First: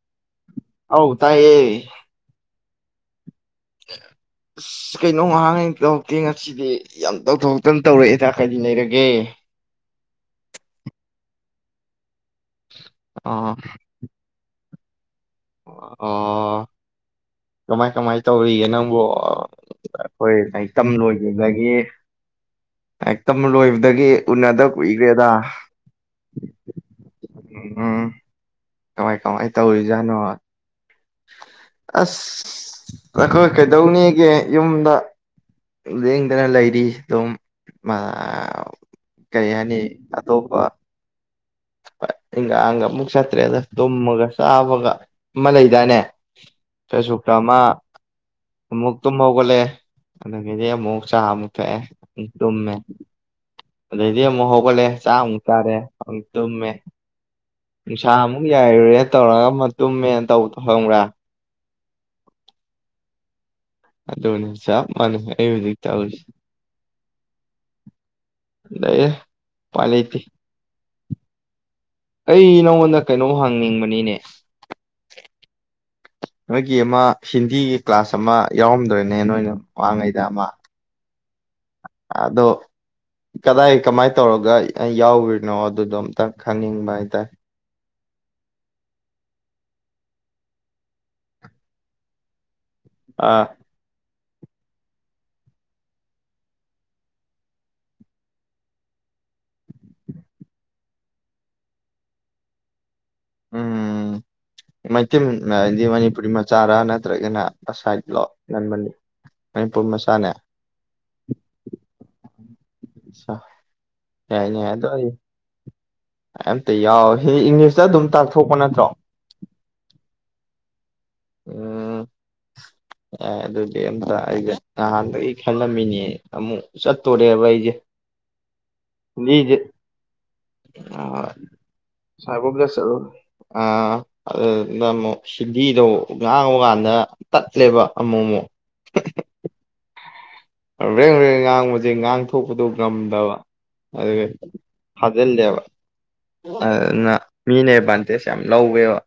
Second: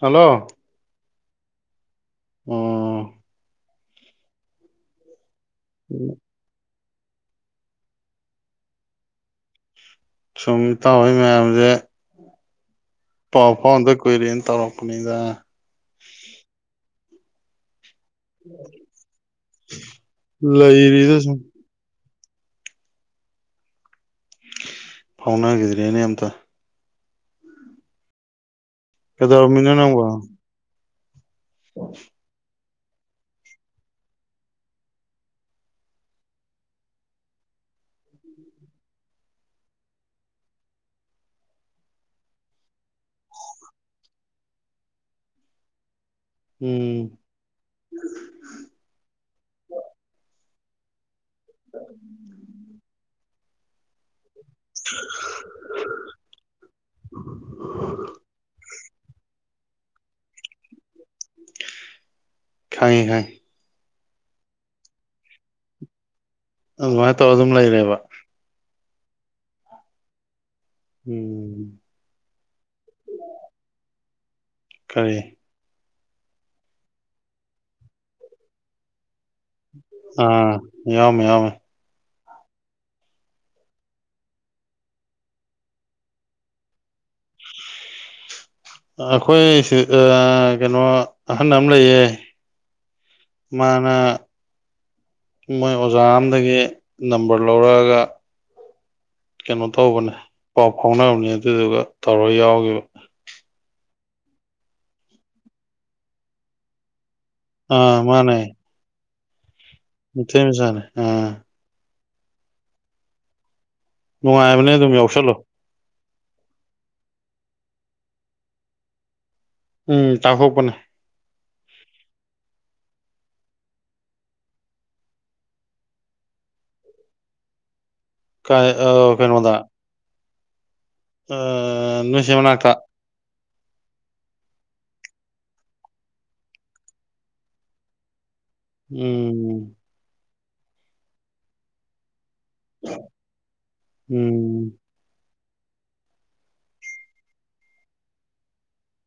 hello ꯍꯧ ꯇꯥꯏꯌꯦ ꯑꯣ ꯁꯤꯒꯥꯏꯅꯉꯍ ꯀꯥꯏ ꯇꯧꯗꯦ ꯉꯁꯤꯗꯤ ꯌꯥꯝ ꯇꯧꯊꯣꯛꯧꯇꯅ ꯇꯧꯔꯛꯑꯦ ꯏ ꯆꯥꯛꯈꯥꯏꯗꯤ ꯂꯩꯔꯒꯦ ꯁꯨꯝꯃꯤ ꯇꯥꯎꯍꯣꯏ ꯃꯌꯥꯝꯁꯦ [unintelligible] ꯄ ꯄꯗ ꯀꯣꯏꯔꯦꯅ ꯇꯔꯣ ꯑꯗ ꯑꯣ ꯇꯃꯥꯏ ꯀꯃꯥꯏꯅ ꯇꯧꯔꯤꯒꯦ ꯅꯪꯕꯨ ꯑꯩꯈꯣꯏ ꯇꯝ ꯂꯩꯔꯤꯗ ꯁꯨꯝ ꯂꯣꯏꯈꯤꯕꯗꯒꯤ ꯍꯦꯛꯇꯝ ꯂꯣꯏꯕꯗꯒꯤ ꯎꯅꯗ ꯀꯨꯏꯈ꯭ꯔꯦꯗ ꯐꯥꯎꯅꯈꯤꯗ꯭ꯔꯦꯅꯦ ꯑꯝꯇ ꯑꯥ ꯀꯃꯥꯏ ꯀꯃꯥꯏ ꯀꯩꯗꯧꯔꯝꯃꯤꯅꯣ ꯅꯪꯕꯣ ꯇꯧꯔꯤꯖꯥꯠꯅꯣ ꯑꯁ ꯑꯩꯈꯣꯏ ꯀꯩꯗꯧꯅꯤꯒ ꯌꯨꯝꯗ ꯂꯦꯡꯗꯅ ꯂꯩꯔꯤ ꯑꯗꯨꯝ ꯀꯩ ꯍꯥꯏꯅꯤ ꯑꯇꯣꯞꯄ ꯍ ꯏꯟꯒꯥꯥꯡꯒ ꯑꯃꯨꯛ ꯆꯠꯇ꯭ꯔꯦꯗ ꯇꯨꯝꯃꯒ ꯆꯥꯕꯒ ꯑꯃ ꯂꯩꯗꯅꯦ ꯎꯝ ꯐꯦꯁꯕꯨꯛꯇ ꯑꯃ ꯑꯃꯨꯛ ꯇꯨꯝꯍꯧꯒꯠꯂꯦ ꯃ ꯃꯨꯛ ꯆ ꯑꯃꯛꯇꯦ ꯇ ꯑꯗ ꯍꯣꯒꯂꯦ ꯆꯥ ꯎ ꯆꯥꯔꯦ ꯇꯨꯝꯃꯦ ꯅꯨꯡꯁꯥ ꯑꯃꯨꯛ ꯌꯥꯏꯔꯨꯔꯦ ꯇꯧꯔꯒ ꯇꯨꯝꯃꯦꯅ ꯇꯧꯗꯣ ꯈꯪꯕ꯭ꯔꯥ ꯈꯌꯦ ꯈꯥꯏ ꯑ ꯑꯗꯨꯅꯦ ꯁꯥ ꯃꯥꯅꯦ ꯑꯗ ꯆ ꯑꯗꯨꯃꯥꯏꯅ ꯇꯧꯔ ꯑꯗꯨꯝ ꯂꯩꯔꯦꯕ ꯗꯏ ꯄꯂꯦꯇ ꯎꯝ ꯑꯩ ꯅꯪꯉꯣꯟꯗ ꯀꯩꯅꯣꯝ ꯍꯪꯅꯤꯡꯕꯅꯤꯅꯦ ꯀꯔꯤ ꯅꯣꯏꯒꯤ ꯑꯃ ꯍꯤꯟꯗꯤꯒꯤ ꯀ꯭ꯂꯥꯁ ꯑꯃ ꯌꯥꯎꯔꯝꯗ꯭ꯔꯦ ꯑꯥ ꯌꯥꯎꯝ ꯌꯥꯎꯝ ꯑꯗꯣ ꯀꯗꯥꯏ ꯀꯃꯥꯏꯅ ꯇꯧꯔꯒ ꯌꯥꯎ꯭ꯔꯤꯅꯣ ꯑꯗꯨꯗꯣ ꯑꯝꯇ ꯈꯪꯅꯤꯡꯕ ꯍꯥꯏꯇꯥꯔꯦ ꯑꯩꯈꯣꯏ ꯀꯩꯅꯣ ꯑꯍꯟ ꯑꯃ ꯂꯩꯌꯦ ꯑ ꯃꯥꯅ ꯃꯣꯏ ꯑꯣꯖꯥ ꯑꯝꯗꯒꯤ ꯅꯝꯕꯔ ꯂꯧꯔꯛꯑꯒ ꯀꯩꯅꯣ ꯇꯧꯕꯅꯦ ꯄꯥꯎ ꯐꯥꯎꯅꯕꯅꯦ ꯑꯗꯨꯗꯨꯒ ꯇꯧꯔ ꯌꯥꯎꯈꯤꯕ ꯃ ꯏꯗꯤ ꯃꯅꯤꯄꯨꯔꯤ ꯃ ꯆꯥꯔꯥ ꯅ ꯅꯠꯇ꯭ꯔꯒꯅ ꯑꯁꯥꯏꯠ ꯂꯣ ꯅꯟꯕꯅꯤ ꯃꯊꯦꯁꯥꯔꯦ ꯑ ꯆꯥ ꯅꯨꯡꯉꯥꯏꯕꯅꯦ ꯑꯗꯨꯝ ꯌꯥꯎꯁꯜꯂꯨ ꯑꯝꯇ ꯌꯥꯎꯋ ꯍ ꯏꯪꯂꯤꯁꯇ ꯑꯗꯨꯝ ꯇꯥꯛꯊꯣꯛꯄ ꯅꯠꯇ꯭ꯔꯣ ꯎꯝ ꯇꯥꯍꯧꯕꯅꯦ ꯎꯝ ꯌꯥ ꯑꯗꯨꯗꯤ ꯑꯝꯇ ꯑꯩꯁꯦ ꯅꯍꯥꯟꯗꯒꯤ ꯈꯜꯂꯝꯃꯤꯅꯦ ꯑꯃꯨꯛ ꯆꯠꯇꯣꯔꯦꯕ ꯑꯩꯁꯦ ꯀ ꯑ ꯀꯩꯅꯩꯅꯣꯗ ꯍꯤꯟꯗꯤꯁꯦ ꯑ ꯅꯁꯤꯕꯅꯥ ꯁꯥꯏꯕꯣꯝꯗ ꯀ ꯆꯠꯂꯨ ꯑ ꯑꯗꯨꯗꯨꯗ ꯑꯃꯨꯛ ꯁꯤꯚꯤꯗꯣ ꯉꯥꯡꯕꯀꯥꯟꯗ ꯇꯠꯂꯦꯕ ꯑꯃꯨꯛ ꯑꯃꯨꯛ ꯎꯝ ꯔꯦꯡ ꯔꯦꯡ ꯉꯥꯡ ꯃꯦ ꯉꯥꯡ ꯊꯣꯛꯄꯗꯨꯣ ꯉꯝꯗꯕ ꯑꯗꯨꯒ ꯎꯝ ꯊꯥꯖꯤꯜꯂꯦꯕ ꯑꯗꯨꯅ ꯃꯤꯅ ꯑꯦꯗꯚꯥꯟꯇꯦꯖ ꯌꯥꯝ ꯂꯧꯋꯦꯕ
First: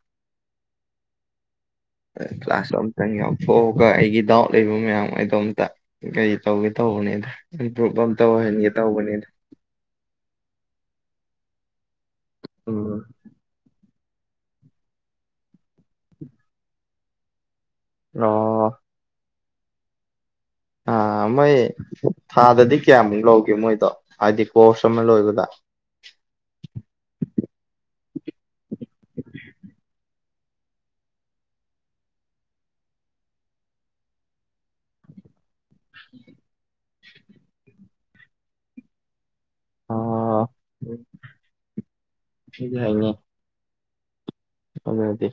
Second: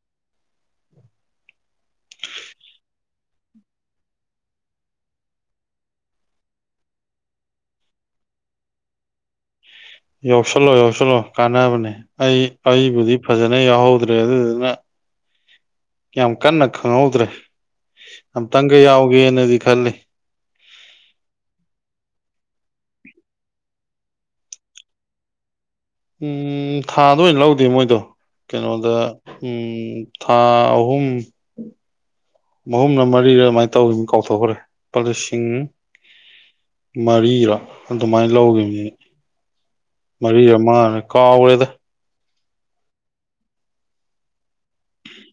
ꯀ꯭ꯂꯥꯁ ꯑꯝꯇꯪ ꯌꯥꯎꯊꯣꯛꯑꯒ ꯑꯩꯒꯤ ꯗꯥꯎꯠ ꯂꯩꯕ ꯃꯌꯥꯝ ꯑꯩꯗꯣ ꯑ ꯑꯃꯇ ꯀꯔꯤ ꯇꯧꯒꯦ ꯇꯧꯕꯅꯤꯗ ꯏꯝꯄ꯭ꯔꯨꯞꯚ ꯑꯇꯧ ꯑꯣꯏꯍꯟꯒꯦ ꯇꯧꯕꯅꯤꯗ ꯌꯧꯁꯜꯂꯣ ꯌꯧꯁꯜꯂꯣ ꯀꯥꯟꯅꯕꯅꯦ ꯑꯩ ꯎꯝ ꯑꯩꯕꯨꯗꯤ ꯐꯖꯅ ꯌꯥꯎꯍꯧ ꯗ꯭ꯔꯦ ꯑꯗꯨꯗꯨꯅ ꯌꯥꯝ ꯀꯟꯅ ꯈꯪꯍꯧꯗ꯭ꯔꯦ ꯑꯝ ꯑꯣ ꯇꯪꯒ ꯌꯥꯎꯒꯦꯅꯗꯤ ꯈꯜꯂꯤ ꯑ ꯃꯣꯏ ꯊꯥꯗꯗꯤ ꯀꯌꯥꯃꯨꯛ ꯂꯧꯒꯦ ꯃꯣꯏꯗꯣ ꯍꯥꯏꯗꯤ ꯀꯣꯔꯁ ꯑꯃ ꯂꯣꯏꯕꯗ ꯎꯝ ꯊꯥꯗ ꯑꯣꯏꯅ ꯂꯧꯗꯦ ꯃꯣꯏꯗꯣ ꯀꯩꯅꯣꯗ ꯎꯝ ꯊꯥ ꯑꯍꯨꯝ ꯃꯍꯍꯨꯝꯅ ꯃꯔꯤꯗ ꯑꯗꯨꯃꯥꯏꯅ ꯇꯧꯈꯤꯕ ꯀꯥꯎꯊꯣꯛꯈ꯭ꯔꯦ ꯂꯨꯄꯥ ꯂꯤꯁꯤꯡ [inaudible] ꯃꯔꯤꯔꯥ ꯑꯗꯨꯃꯥꯏꯅ ꯂꯧꯈꯤꯕꯅꯤ ꯃꯔꯤ ꯑꯃꯃꯅꯦ ꯀꯥꯎ ꯑꯣꯏꯔꯦꯗ ꯁꯤꯒ ꯍꯕꯣ ꯑꯗꯗꯤꯗꯤ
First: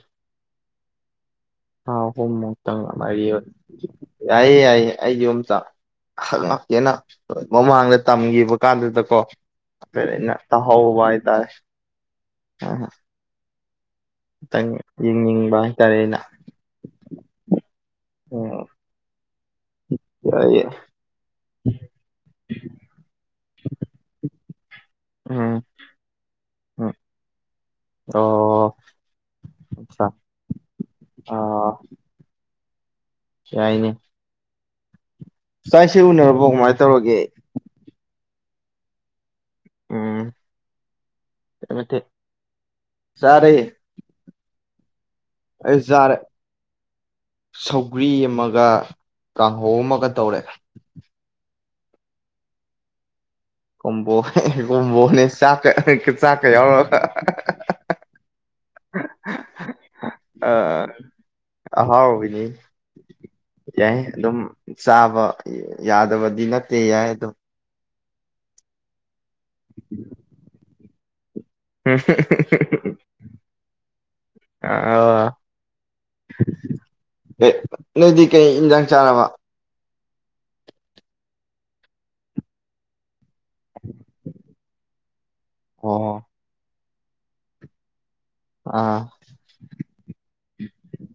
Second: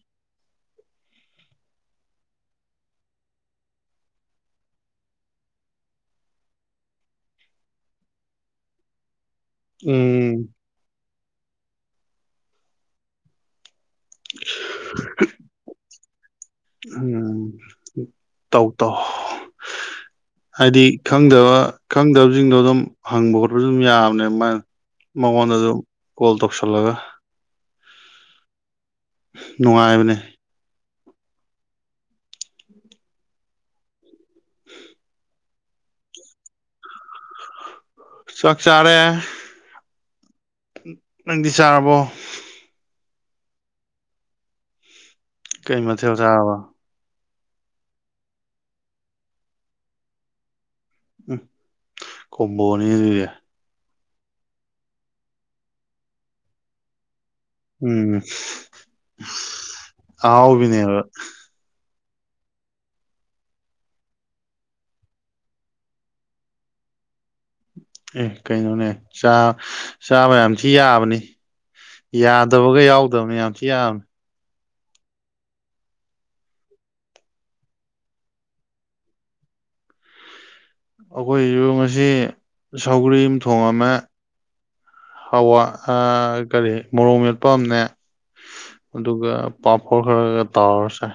ꯊꯥ ꯑꯍꯨꯝꯃꯨꯛꯇꯪ ꯑꯗꯨꯥꯏꯔꯤ ꯌꯥꯏꯌꯦ ꯌꯥꯏꯌꯦ ꯑꯩꯒꯤ ꯑꯃꯝꯇꯍꯛ ꯉꯥꯛꯇꯦꯅ ꯃꯃꯥꯡꯗ ꯇꯝꯈꯤꯕ ꯀꯥꯟꯗꯨꯗꯀꯣ ꯎꯝ ꯅꯠꯇ ꯍꯕ ꯑ ꯈꯤꯇꯪ ꯌꯦꯡꯅꯤꯡꯕ ꯍꯥꯏꯇꯥꯔꯦ ꯑꯩꯅ [unintelligible] ꯎ ꯎꯝ ꯇꯧ ꯇꯧ ꯌꯥꯏꯌꯦ ꯍꯥꯏꯗꯤ ꯈꯪꯗꯕ ꯈꯪꯗꯕꯁꯤꯡꯗꯣ ꯑꯗꯨꯝ ꯍꯪꯕ ꯈꯣꯠꯄꯁꯨ ꯑꯗꯨꯝ ꯌꯥꯕꯅꯦ ꯃꯥ ꯃꯉꯣꯟꯗ ꯎꯝ ꯑꯗꯨ ꯀꯣꯜ ꯎꯝ ꯇꯧꯁꯜꯂꯒ ꯑꯣ ꯑꯆꯥ ꯅꯨꯡꯉꯥꯏꯕꯅꯦ ꯑꯥ ꯌꯥꯏꯅꯦ ꯆꯥꯏꯁꯤꯦ ꯎꯅꯔꯕꯣ ꯀꯃꯥꯏꯅ ꯇꯧꯔꯒꯦ ꯆꯆꯥꯥꯔꯦ ꯎꯝ ꯅꯪꯗꯤ ꯆꯥꯔꯕꯣ ꯁꯔꯦ ꯀꯩ ꯃ ꯍꯧ ꯇ ꯁꯧꯒ꯭ꯔꯤ ꯑꯃꯒ ꯀꯥꯡꯍꯧ ꯑꯃꯒ ꯇꯧꯔꯦ ꯎꯝ ꯀꯝꯕꯅꯤꯔ ꯀꯣꯝꯕꯣꯅꯦ ꯀꯣꯝꯕꯣꯅꯦ ꯆꯥꯛꯀ ꯆꯥꯛꯀ ꯌꯥꯎꯔꯒ ꯎꯝ ꯑꯕꯅꯦꯕ ꯅꯤ ꯌꯥꯏ ꯑꯗꯨꯝ ꯆꯥꯕ ꯌꯥꯗꯕꯗꯤ ꯅꯠꯇꯦ ꯌꯥꯏ ꯑꯗꯣ ꯑꯦ ꯀꯩꯅꯣꯅꯦ ꯆꯥꯕ ꯌꯥꯝ ꯊꯤ ꯌꯥꯕꯅꯤ ꯌꯥꯗꯕꯒ ꯌꯥꯎꯗꯕꯅꯤ ꯌꯥꯝ ꯊꯤ ꯌꯥꯕꯅꯤ ꯑ ꯅꯣꯏꯗꯤ ꯀꯩ ꯏꯟꯖꯥꯡ ꯆꯥꯔꯕ ꯑꯩꯈꯣꯏꯁꯨ ꯉꯁꯤ ꯁꯧꯒꯔꯤ ꯊꯣꯡꯃ ꯍꯋꯥ ꯑꯣ ꯀꯔꯤ ꯃꯣꯔꯣꯡ ꯃꯦꯠꯄꯝꯅꯦ ꯑꯥ ꯑꯗꯨꯒ ꯄꯥꯄꯣꯔ ꯈꯔꯒ ꯇꯋꯔꯁꯦ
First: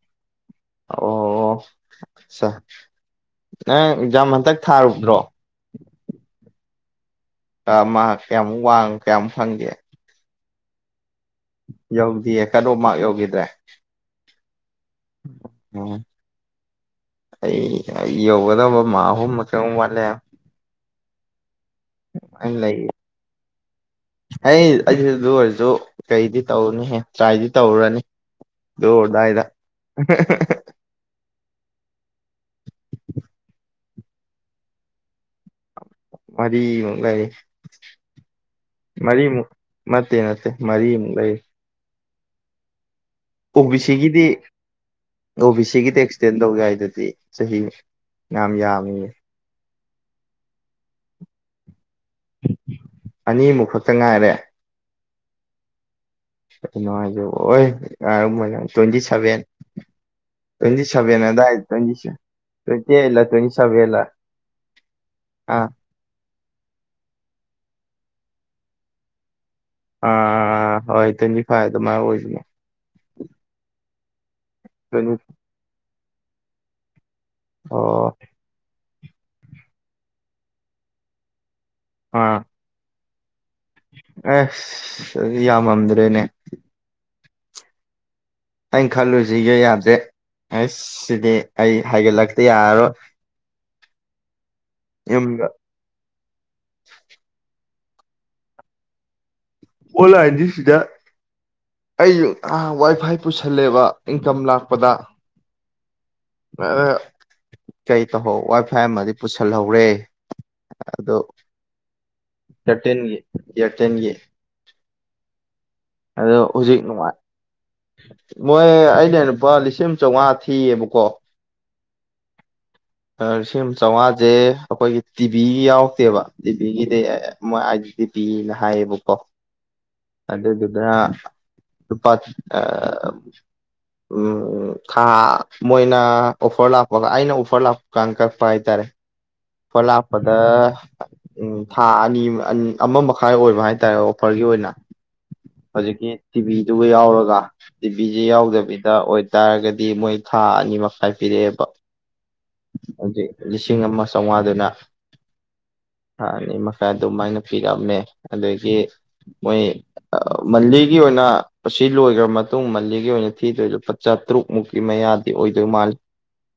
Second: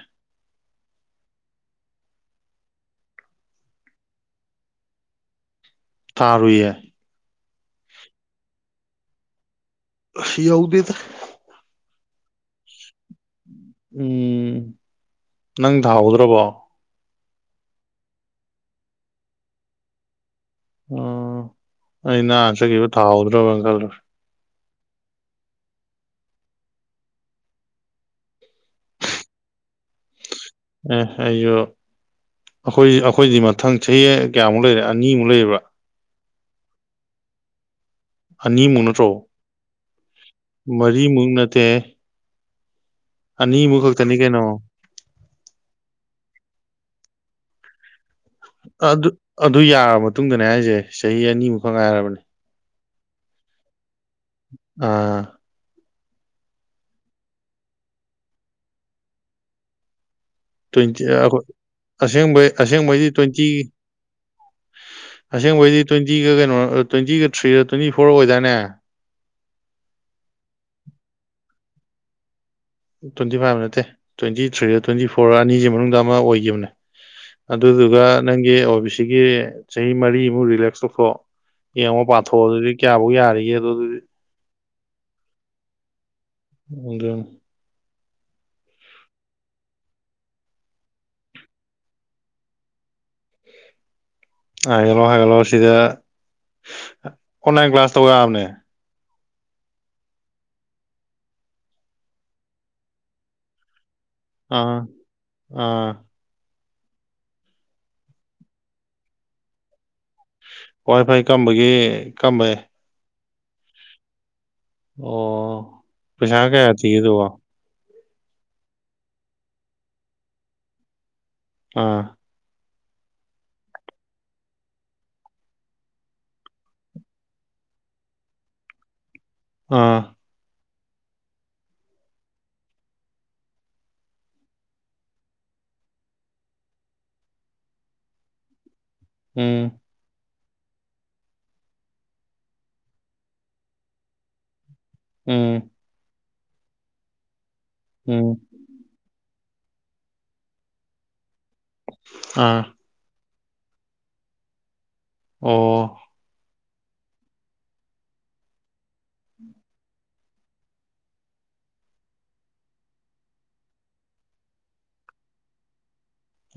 ꯑꯣ ꯑ ꯅꯪ ꯑꯦꯛꯖꯥꯝ ꯍꯟꯇꯛ ꯊꯥꯔꯨꯕ꯭ꯔꯣ ꯇꯥꯔ ꯌꯥꯦ ꯃꯥ ꯀꯌꯥꯝ ꯋꯥꯡ ꯀꯌꯥꯝ ꯐꯪꯒꯦ ꯐ ꯌꯒꯗ ꯌꯧꯗꯤ ꯑꯦ ꯀꯔꯣ ꯃꯥ ꯌꯧ ꯒꯤꯗ ꯎꯝ ꯅꯪ ꯊꯥꯍꯧꯗ꯭ꯔꯕꯣ ꯑꯩ ꯌꯧꯒꯗꯕ ꯃꯥꯍꯨꯝ ꯃ ꯋꯥꯂꯦ ꯎꯝ ꯑꯩ ꯅꯍꯥꯟ ꯆꯈꯤꯕ ꯊꯥꯎꯍꯧꯗ꯭ꯔꯕ [inaudible] ꯍ ꯑꯩꯁꯨ ꯑꯗꯨ ꯑꯣꯏꯔꯁꯨ ꯀꯩꯗꯤ ꯇꯧꯅꯤꯍꯦ ꯇ꯭ꯔꯥꯏꯗꯤ ꯇꯧꯔꯅꯤ ꯑꯗꯨꯔꯗꯥꯏꯗ ꯑꯦ ꯑꯩꯁꯨ ꯑꯩꯈꯣꯏ ꯑꯩꯈꯣꯏꯗꯤ ꯃꯊꯪ ꯆꯍꯤ ꯀꯌꯥꯃꯨꯛ ꯂꯩꯔꯦ ꯑꯅꯤꯃꯨꯛ ꯂꯩꯕ꯭ꯔꯥ ꯃꯗꯤ ꯃꯦ ꯑꯅꯤꯃꯨꯛ ꯅꯠꯇ꯭ꯔꯣ ꯃꯁ ꯃꯔꯤ ꯃꯨꯅꯠꯇꯦ ꯑꯅꯤ ꯑꯣ ꯕꯤ ꯃꯛ ꯍꯛꯇꯅꯤ ꯁꯤꯒꯤꯗꯤ ꯀꯩꯅꯣ ꯑꯣ ꯕꯤ ꯁꯤꯒꯤꯗꯤ ꯑꯦꯛꯁꯇꯦꯟ ꯇꯧ ꯌꯥꯏ ꯑꯗꯨꯗꯤ ꯆꯍꯤ ꯌꯥꯝ ꯌꯥꯝꯃꯤꯌꯦ ꯑꯗꯨ ꯑꯗꯨ ꯌꯥꯔꯕ ꯃꯇꯨꯡꯗꯅꯦ ꯍꯥꯏꯁꯦ ꯆꯍꯤ ꯑꯅꯤꯃꯨꯛ ꯐ ꯉꯥꯏꯔꯕꯅꯤ ꯎꯝ ꯑꯅꯤ ꯃꯐꯠ ꯆꯉꯥꯏꯔꯦ ꯑꯥ ꯅꯨꯡꯉꯥꯏꯖꯕ ꯍ ꯉꯔ ꯃ ꯇ꯭ꯋꯦꯟꯇꯤ ꯁꯚꯦꯟ ꯭ꯋ ꯇ꯭ꯋꯦꯟꯇꯤ ꯁꯚꯦꯟ ꯑꯗꯥꯏ ꯇ꯭ꯋꯦꯟꯇꯤ ꯑꯁꯕ ꯇ꯭ꯋꯦꯟꯇꯤ ꯑꯁꯦꯡꯕꯩꯗꯤ ꯑꯩꯠꯂ ꯇ꯭ꯋꯦꯟꯇꯤ ꯁꯚꯦꯟꯂ ꯑꯥ ꯑꯁꯦꯡꯕꯩꯗꯤ ꯇ꯭ꯋꯦꯟꯇꯤꯒꯒ ꯇ꯭ꯋꯦꯟꯇꯤꯒ ꯊ꯭ꯔꯤꯗ ꯇ꯭ꯋꯦꯟꯇꯤ ꯐꯣꯔ ꯑꯣꯏꯗꯅꯦ ꯑꯥ ꯍꯣꯏ ꯇꯅ ꯐꯥꯏꯗ ꯃꯥ ꯇ꯭ꯋꯦꯟꯇꯤ ꯐꯥꯏꯚ ꯅꯠꯇꯦ ꯇ꯭ꯋꯦꯟꯇꯤ ꯊ꯭ꯔꯤ ꯇ꯭ꯋꯦꯟꯇꯤ ꯐꯣꯔ ꯑꯅꯤꯁꯤ ꯃꯅꯨꯡꯗ ꯑꯃ ꯑꯣꯏꯈꯤꯕꯅꯦ ꯑꯗꯨꯗꯨꯒ ꯑꯣ ꯅꯪꯒꯤ ꯑꯣ ꯁꯤ ꯆꯍꯤ ꯃꯔꯤꯃꯨꯛ ꯔꯤꯂꯦꯛꯁ ꯇꯧꯊꯣꯛꯑꯣ ꯌꯦꯡꯉꯣ ꯄꯥꯊꯣꯛꯑꯣ ꯑꯗꯨꯗꯤ ꯀꯌꯥ ꯌꯥꯔꯔꯤꯌꯦ ꯑ ꯌꯥꯝꯃꯝꯗ꯭ꯔꯦꯅꯦ ꯑꯖ ꯑꯩꯅ ꯈꯜꯂꯨꯁꯤꯒꯦ ꯌꯥꯗꯦ ꯑꯩꯁ ꯁꯤꯗꯤ ꯑꯩ ꯍꯥꯏꯒꯠꯂꯛꯇ ꯌꯥꯔꯔꯣꯏ ꯍꯥꯏꯒꯂꯣ ꯍꯥꯏꯒꯂꯣ ꯌꯨꯝꯗ ꯁꯤꯗꯦ ꯀ ꯀ꯭ꯂꯥꯁ ꯇꯧꯔꯕꯅꯦ ꯑꯣꯟꯂꯥꯏꯟꯁꯤꯁꯤꯗ ꯑꯩꯁꯨ ꯋꯥꯏ ꯐꯥꯏ ꯄꯨꯁꯜꯂꯦꯕ ꯏꯟꯀꯝ ꯑꯥ ꯂꯥꯛꯄꯗ ꯑꯥ ꯀꯔꯤ ꯇꯧꯍꯧ ꯋꯥꯏ ꯐꯥꯏ ꯑꯃꯗꯤ ꯄꯨꯁꯤꯜꯍꯧꯔꯦ ꯋꯥ꯭ꯏ ꯐꯥꯏ ꯀꯝꯕꯒꯤ ꯀꯝꯕꯩ ꯇꯇꯤꯟꯒꯤ ꯏꯔ ꯇꯦꯟ ꯌꯦ ꯑꯣ ꯄꯩꯁꯥ ꯀꯌꯥꯇ ꯅꯨꯡꯉꯥꯏ ꯗꯋꯥ ꯃꯣꯏ ꯑꯩꯅ ꯂꯨꯄꯥ ꯂꯤꯁꯤꯡ ꯆꯥꯝꯃꯉꯥ ꯊꯤꯌꯦꯕꯀꯣ ꯑꯥ ꯂꯤꯁꯤꯡ ꯆꯥꯝꯃꯉꯥꯁꯦ ꯑꯩꯈꯣꯏꯒꯤ ꯇꯤꯚꯤ ꯌꯥꯎꯔꯛꯇꯦꯕ ꯇꯤꯚꯤꯒꯤꯗꯤ ꯃꯣꯏ ꯑꯥꯏꯗꯤ ꯇꯤꯚꯤꯅ ꯍꯥꯏꯌꯦꯕꯀꯣ ꯑꯥ ꯑꯗꯨ ꯂꯨꯄꯥ ꯈꯥ ꯃꯣꯏꯅ ꯑꯣꯐꯔ ꯂꯥꯛꯄꯒ ꯑꯩꯅ ꯑꯣꯐꯔ ꯂꯥꯛꯄ ꯀꯪꯀ ꯄꯥꯏ ꯇꯔ ꯎꯝ ꯐꯂ ꯐ ꯎꯝ ꯊꯥ ꯑꯅꯤ ꯑꯃ ꯃꯈꯥꯏ ꯑꯣꯏꯕ ꯍꯥꯏꯇꯥꯔꯦ ꯑꯣꯐꯔꯒꯤ ꯑꯣꯏꯅ ꯎꯝ ꯍꯧꯖꯤꯛꯀꯤ ꯇꯤꯚꯤꯗꯨꯒ ꯌꯥꯎꯔꯒ ꯇꯤꯚꯁꯤꯦ ꯎꯝ ꯌꯥꯎꯗꯕꯤꯗ ꯑꯣꯏ ꯇꯥꯥꯔꯒꯗꯤ ꯃꯣꯏ ꯊꯥ ꯑꯅꯤ ꯃꯈꯥꯏ ꯄꯤꯔꯛꯑꯦꯕ ꯑꯥ ꯍꯧꯖꯤꯛ ꯂꯤꯁꯤꯡ ꯑꯃ ꯁꯋꯥꯗꯅ ꯑꯣ ꯈꯔ ꯑꯗꯨꯃꯥꯏꯅ ꯄꯤꯔꯛꯑꯃꯦ ꯑꯗꯒꯤ ꯃꯣꯏ ꯃꯜꯂꯤꯒꯤ ꯑꯣꯏꯅ ꯁꯤ ꯂꯣꯏꯈ꯭ꯔ ꯃꯇꯨꯡ ꯃꯟꯜꯂꯤꯒꯤ ꯑꯣꯏꯅ ꯊꯤꯗꯣꯏ ꯂꯨꯄꯥ ꯆꯥꯇꯔꯨꯛ ꯃꯨꯛꯀꯤ ꯃꯌꯥꯗꯤ ꯑꯣꯏꯗꯣꯏ ꯃꯥꯜꯂꯤ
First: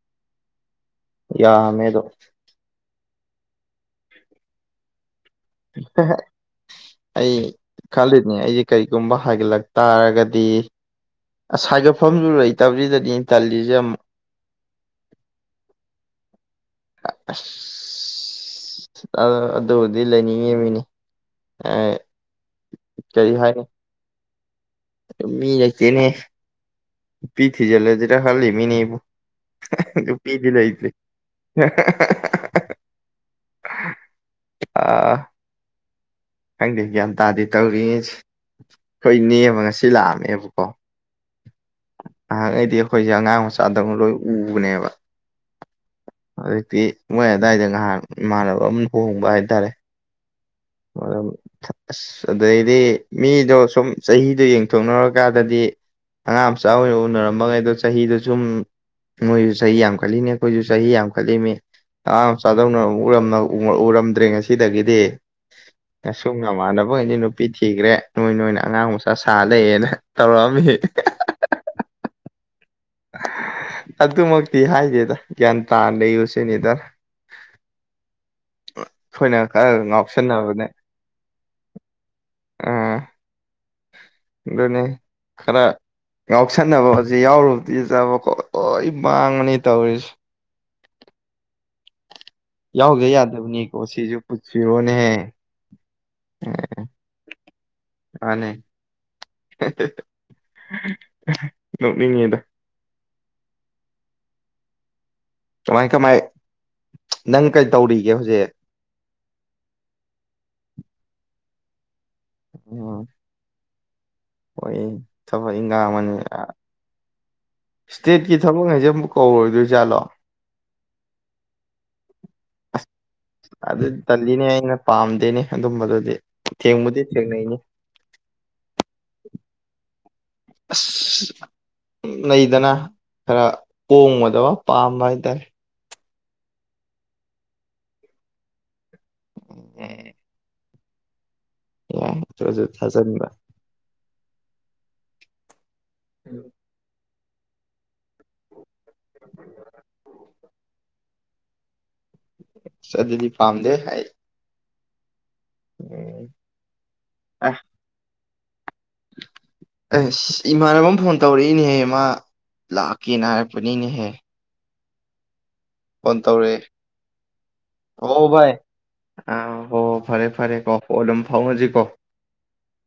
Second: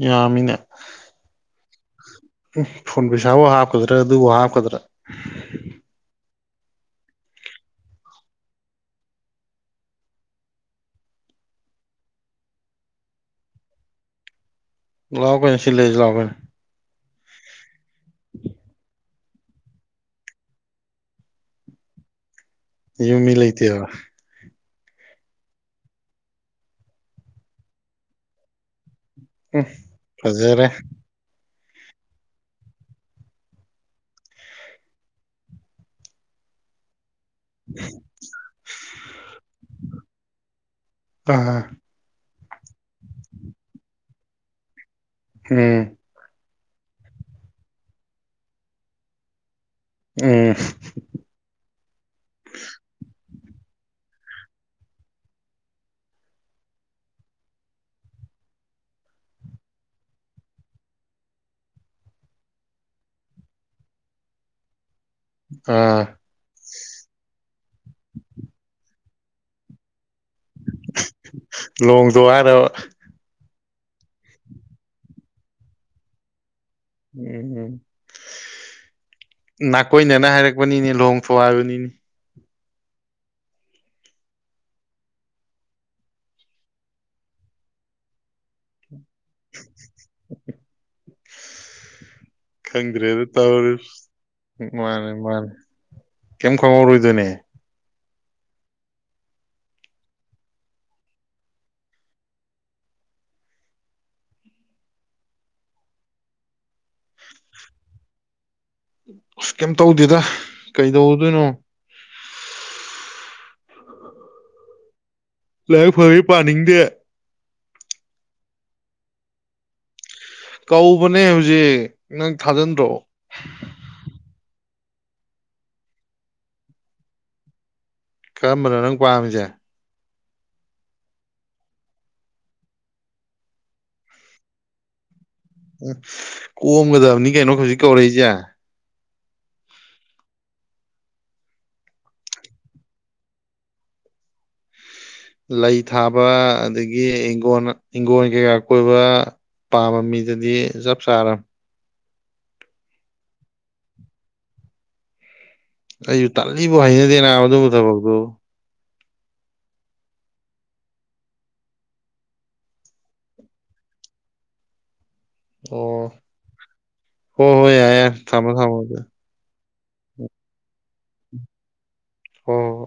ꯌꯥꯝꯃꯤꯅ ꯃꯦꯗꯣ ꯎꯝ ꯐꯣꯟ ꯄꯩꯁꯥꯕꯨ ꯍꯥꯞꯀꯗ꯭ꯔꯥ ꯑꯗꯨꯕꯨ ꯍꯥꯞꯀꯗ꯭ꯔꯥ ꯑꯩ ꯈꯜꯂꯤꯅꯦ ꯑꯩꯁꯦ ꯀꯔꯤꯒꯨꯝꯕ ꯍꯥꯏꯒꯠꯂꯛ ꯇꯥꯔꯒꯗꯤ ꯁꯥꯏꯒꯠꯐꯝꯁꯨ ꯂꯩꯇꯕꯔꯤꯗꯗꯤ ꯏꯟꯇꯦꯂꯤꯖꯝ ꯂꯥꯛꯑꯣ ꯀꯅꯦ ꯁꯤꯜꯂꯩꯁꯤ ꯂꯥꯛꯑꯣꯒꯅꯦ ꯑ ꯑꯗꯨꯕꯨꯗꯤ ꯂꯩꯅꯤꯡꯉꯤ ꯃꯤꯅꯦ ꯌꯃꯤ ꯂꯩꯇ ꯃꯤ ꯂꯩꯆꯦꯅꯦ ꯄꯤꯊꯤꯖꯦꯂꯦ ꯍꯜꯂꯤꯂꯤꯃꯤꯅꯤꯕꯣ ꯎꯝ ꯐꯖꯔꯦ ꯑꯥ ꯍꯪꯗꯤ ꯭ ꯑꯇꯥꯥꯗꯤ ꯇꯧꯔꯤꯉ ꯑꯩꯈꯣꯏ ꯅꯦꯝꯕ ꯉꯁꯤ ꯂꯥꯛꯑꯝꯃꯦꯕꯀꯣ ꯑꯥ ꯅꯍꯥꯛꯈꯩꯗꯤ ꯑꯩꯈꯣꯏꯁꯦ ꯑꯉꯥꯡ ꯃꯆꯥꯗꯧꯅ ꯂꯣꯏ ꯎꯕꯅꯦꯕ ꯍꯝ ꯍꯧꯖꯤꯛꯇꯤ ꯃꯣꯏ ꯑꯗꯨꯋꯥꯏꯗ ꯉꯥꯏꯍꯥꯛ ꯏꯃꯥꯟꯅꯕ ꯑꯃ ꯍꯣꯡꯕ ꯍꯥꯏꯇꯥꯔꯦ ꯎꯝ ꯑꯗꯨꯝ ꯑꯁ ꯑꯗꯩꯗꯤ ꯃꯤꯗꯣ ꯁꯨꯝ ꯆꯍꯤꯗꯣ ꯌꯦꯡꯊꯣꯛꯅꯔꯀꯥꯟꯗꯗꯤ ꯑꯉꯥꯡ ꯃꯆꯥ ꯑꯣꯏꯅ ꯎꯅꯔꯝꯃ ꯉꯩ ꯑꯗꯣ ꯆꯍꯤꯗꯨ ꯁꯨꯝ ꯅꯣꯏꯁꯨ ꯆꯍꯤ ꯌꯥꯝꯈꯠꯂꯤꯅꯤ ꯑꯩꯈꯣꯏꯁꯨ ꯆꯍꯤ ꯌꯥꯝꯈꯠꯂꯤꯅꯤ ꯑꯉꯥꯡ ꯃꯆꯥꯗꯧꯅ ꯎꯔꯝꯗ꯭ꯔꯦ ꯉꯁꯤꯗꯒꯤꯗꯤ ꯑꯥ ꯑꯁꯨꯝ ꯃꯃꯥꯟꯅꯕꯈꯩꯅꯤ ꯅꯨꯄꯤ ꯊꯤꯈ꯭ꯔꯦ ꯅꯣꯏ ꯅꯣꯏꯅ ꯑꯉꯥꯡ ꯇꯁꯂꯦ ꯌꯦꯅ ꯂꯣꯡꯗꯣ ꯑꯔꯔꯕ ꯑꯗꯨꯃꯛꯇꯤ ꯍꯥꯏꯒꯦꯗ ꯒ꯭ꯌꯥꯟ ꯇꯥ ꯂꯩꯌꯨ ꯁꯤꯅꯤꯗ ꯎꯝ ꯎꯝ ꯑꯩꯈꯣꯏꯅ ꯈꯔ ꯅꯥꯀꯣꯏꯅꯅ ꯉꯥꯎꯁꯟꯅꯕꯅꯦ ꯍꯥꯏꯔꯛꯄꯅꯤꯅꯦ ꯂꯨꯍꯣꯡꯐꯨ ꯍꯥꯏꯕꯅꯤꯅꯤ ꯑꯥ ꯑꯗꯨꯅꯦ ꯈꯔ ꯉꯥꯎꯁꯟꯅꯕ ꯍꯧꯖꯤꯛ ꯌꯥꯎꯔꯨꯕꯗꯤ ꯆꯥꯕ ꯈꯣꯠ ꯃꯥꯡꯉꯅꯤ ꯇꯧꯔꯤꯁꯦ ꯌꯥꯎꯗ ꯈꯪꯗ꯭ꯔꯦꯗ ꯇꯧꯔ ꯌꯥꯗꯕꯅꯤꯀꯣ ꯁꯤꯁꯨ ꯄꯨꯟꯁꯤꯔꯣꯅꯦꯍꯦ ꯃꯥꯅꯤ ꯃꯥꯅꯤ ꯀꯩꯝ ꯈꯪꯍꯧꯔꯣꯏꯗꯣꯏꯅꯦ ꯑꯅꯤ ꯉꯃꯤꯉꯗ ꯀꯃꯥꯏ ꯀꯃꯥꯏ ꯅꯪ ꯀꯩ ꯇꯧꯔꯤꯒꯦ ꯍꯧꯖꯤꯛ ꯑꯁ ꯀꯩꯝ ꯇꯧꯗꯦꯗ ꯀꯩꯗꯧꯗꯣꯏꯅꯣ ꯎꯝ ꯍꯣꯏ ꯊꯕꯛ ꯏꯪꯈꯥꯡ ꯂꯥꯏꯔꯤꯛ ꯑꯃꯅꯤ ꯐꯕ ꯄꯥꯅꯤꯡꯗꯦ ꯏꯁꯇꯦꯠꯀꯤ ꯊꯕꯛ ꯍꯥꯏꯩꯁꯦ ꯑꯃꯨꯛ ꯀꯧꯔꯣꯏꯗꯣꯏꯖꯥꯠꯂꯣ ꯀꯧꯕꯅꯦ ꯍꯧꯖꯤꯛ ꯅꯪ ꯊꯥꯖꯤꯟꯗ꯭ꯔꯣ ꯑꯅ ꯄꯥꯝꯗꯦꯅꯦ ꯑꯗꯨꯝꯕꯗꯨꯗꯤ ꯊꯦꯡꯕꯨꯗꯤ ꯊꯦꯡꯅꯩꯅꯤ ꯀꯔꯝꯕꯅꯣ ꯅꯪ ꯄꯥꯝꯃꯤꯁꯦ ꯑꯁ ꯂꯩꯗꯅ ꯈꯔ ꯀꯣꯡꯉꯗꯕ ꯄꯥꯝꯕ ꯍꯥꯏ ꯇꯔꯦ ꯎ ꯀꯣꯝꯒꯗꯕꯅꯤ ꯀꯩꯅꯣ ꯍꯧꯖꯤꯛ ꯀꯧꯔꯛꯏꯁꯦ ꯌꯥ ꯊꯖ ꯂꯩꯥꯏ ꯊꯥꯕ ꯑꯗꯒꯤ ꯏꯪꯣꯟꯅ ꯏꯪꯣꯣꯟ ꯀꯣꯏꯕ ꯄꯥꯝꯕ ꯃꯤꯗꯗꯤ ꯆꯞ ꯁꯥꯔꯝ ꯁ ꯑꯗꯨꯗꯤ ꯐꯥꯝꯗꯦ ꯍꯥꯏ ꯑꯩꯁꯨ ꯇꯜꯂꯤꯕꯨ ꯍꯩꯅꯗꯦꯅ ꯑꯗꯨꯕꯨ ꯊꯕꯛꯇꯨ ꯑꯦꯁ ꯏꯃꯥꯟꯅꯕ ꯑꯃ ꯐꯣꯟ ꯇꯧꯔꯛꯏꯅꯦꯍꯦ ꯃꯥ ꯂꯥꯛꯀꯦꯅ ꯍꯥꯏꯔꯛꯄꯅꯤꯅꯦꯍꯦ ꯑꯣ ꯐꯣꯟ ꯇꯧꯔꯛꯑꯦ ꯍꯣ ꯍꯣꯏ ꯌꯥ ꯌꯥ ꯊꯥꯡꯃꯣ ꯚꯥꯏ ꯊꯥꯡꯃꯗ ꯑꯥ ꯑꯣ ꯐꯔꯦ ꯐꯔꯦ ꯀꯣ ꯍ ꯑꯗꯨꯝ ꯐꯥꯎꯅꯁꯤꯀꯣ ꯍꯣꯏ ꯍꯣꯏ ꯍꯣꯏ